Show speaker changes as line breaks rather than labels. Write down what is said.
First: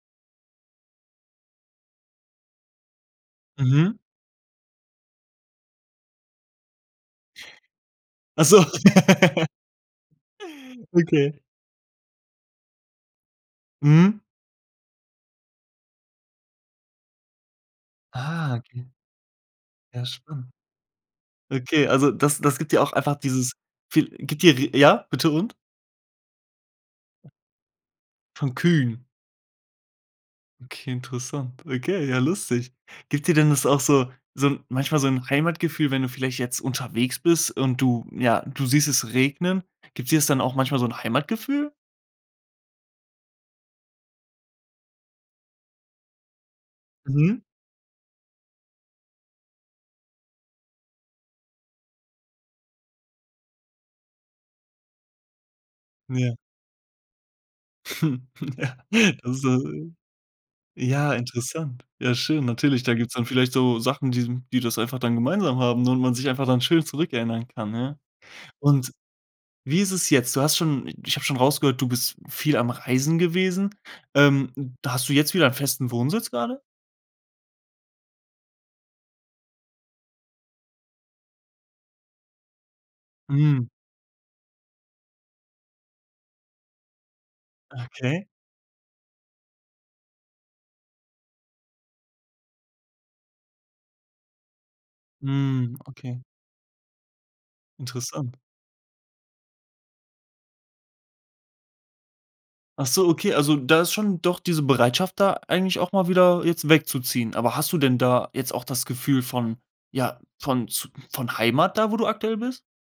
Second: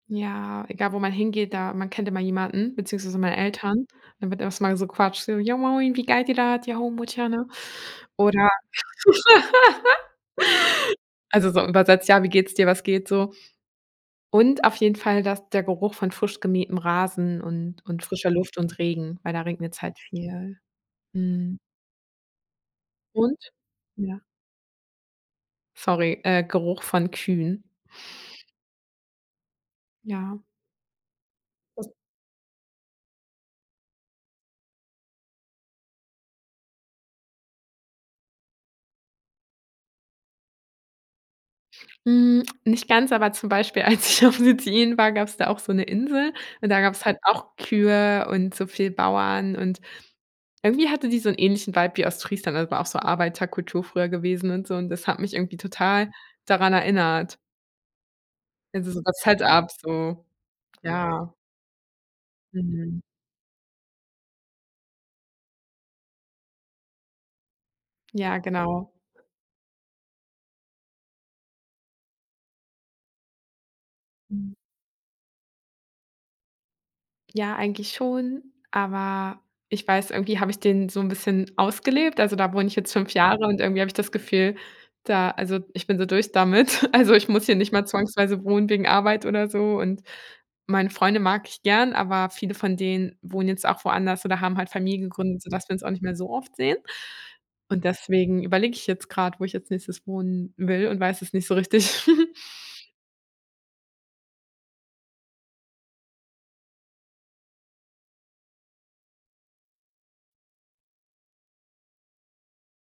Ja, egal wo man hingeht da, man kennt immer jemanden, beziehungsweise meine Eltern,
Mhm.
dann wird erst mal so quatscht so: „Jo moin, wie geit di datt? Ja, homouchana?“
Ach
Oder,
so. Okay.
also, so übersetzt: „Ja, wie geht's dir? Was geht so?“
Mhm.
Und auf jeden Fall das der Geruch von frisch gemähtem Rasen und und frischer
Ah,
Luft und
okay.
Regen, weil da regnet's halt
Ja, schön.
viel. Mhm.
Okay, also, das das gibt dir auch einfach
Und
dieses, fee
ja.
gibt dir r ja, bitte und?
Sorry, äh, Geruch von Kühen.
Von Kühen?
Ja.
Okay, interessant.
Was
Okay, ja lustig. Gibt dir denn das auch so so manchmal so 'n Heimatgefühl wenn du vielleicht jetzt unterwegs bist und du ja, du siehst es regnen, gibt dir das dann auch manchmal so 'n Heimatgefühl?
Hm, nicht ganz, aber zum Beispiel, als ich auf Sizilien war, gab's da auch so 'ne Insel und da gab's halt
Mhm.
auch Kühe und so viel Bauern und irgendwie hatte die so 'n ähnlichen Vibe wie Ostfriesland, also, war auch so Arbeiterkultur früher gewesen und so und das hat mich irgendwie total
Ja.
daran erinnert.
Ja.
Also, so das
Das ist
Set-up so.
Ja,
Ja.
interessant. Ja, schön. Natürlich, da
Mhm.
gibt's dann vielleicht so Sachen, die die das einfach dann gemeinsam haben und man sich einfach dann schön zurückerinnern kann, ja.
Ja, genau.
Und wie ist es jetzt? Du hast schon ich habe schon rausgehört, du bist viel am Reisen gewesen. Ähm,
Mhm.
da hast du jetzt wieder festen Wohnsitz grade?
Ja, eigentlich schon, aber ich weiß irgendwie habe ich den so 'n bisschen ausgelebt, also, da wohne ich jetzt 5 Jahre und
Mhm.
irgendwie habe ich das Gefühl, da also, ich bin so durch damit. Also, ich muss hier nicht mal
Okay.
zwangsweise wohnen wegen Arbeit oder so und meine Freunde mag ich gern, aber viele von denen wohnen jetzt auch woanders oder haben halt Familien gegründet, sodass wir
Mhm,
uns auch nicht mehr
okay.
so oft sehen. Und
Interessant.
deswegen überlege ich jetzt grad, wo ich als nächstes wohnen will und weiß es nicht so richtig.
Ach so, okay, also, da ist schon doch diese Bereitschaft da eigentlich auch mal wieder jetzt wegzuziehen. Aber hast du denn da jetzt auch das Gefühl von ja, von z von Heimat da, wo du aktuell bist?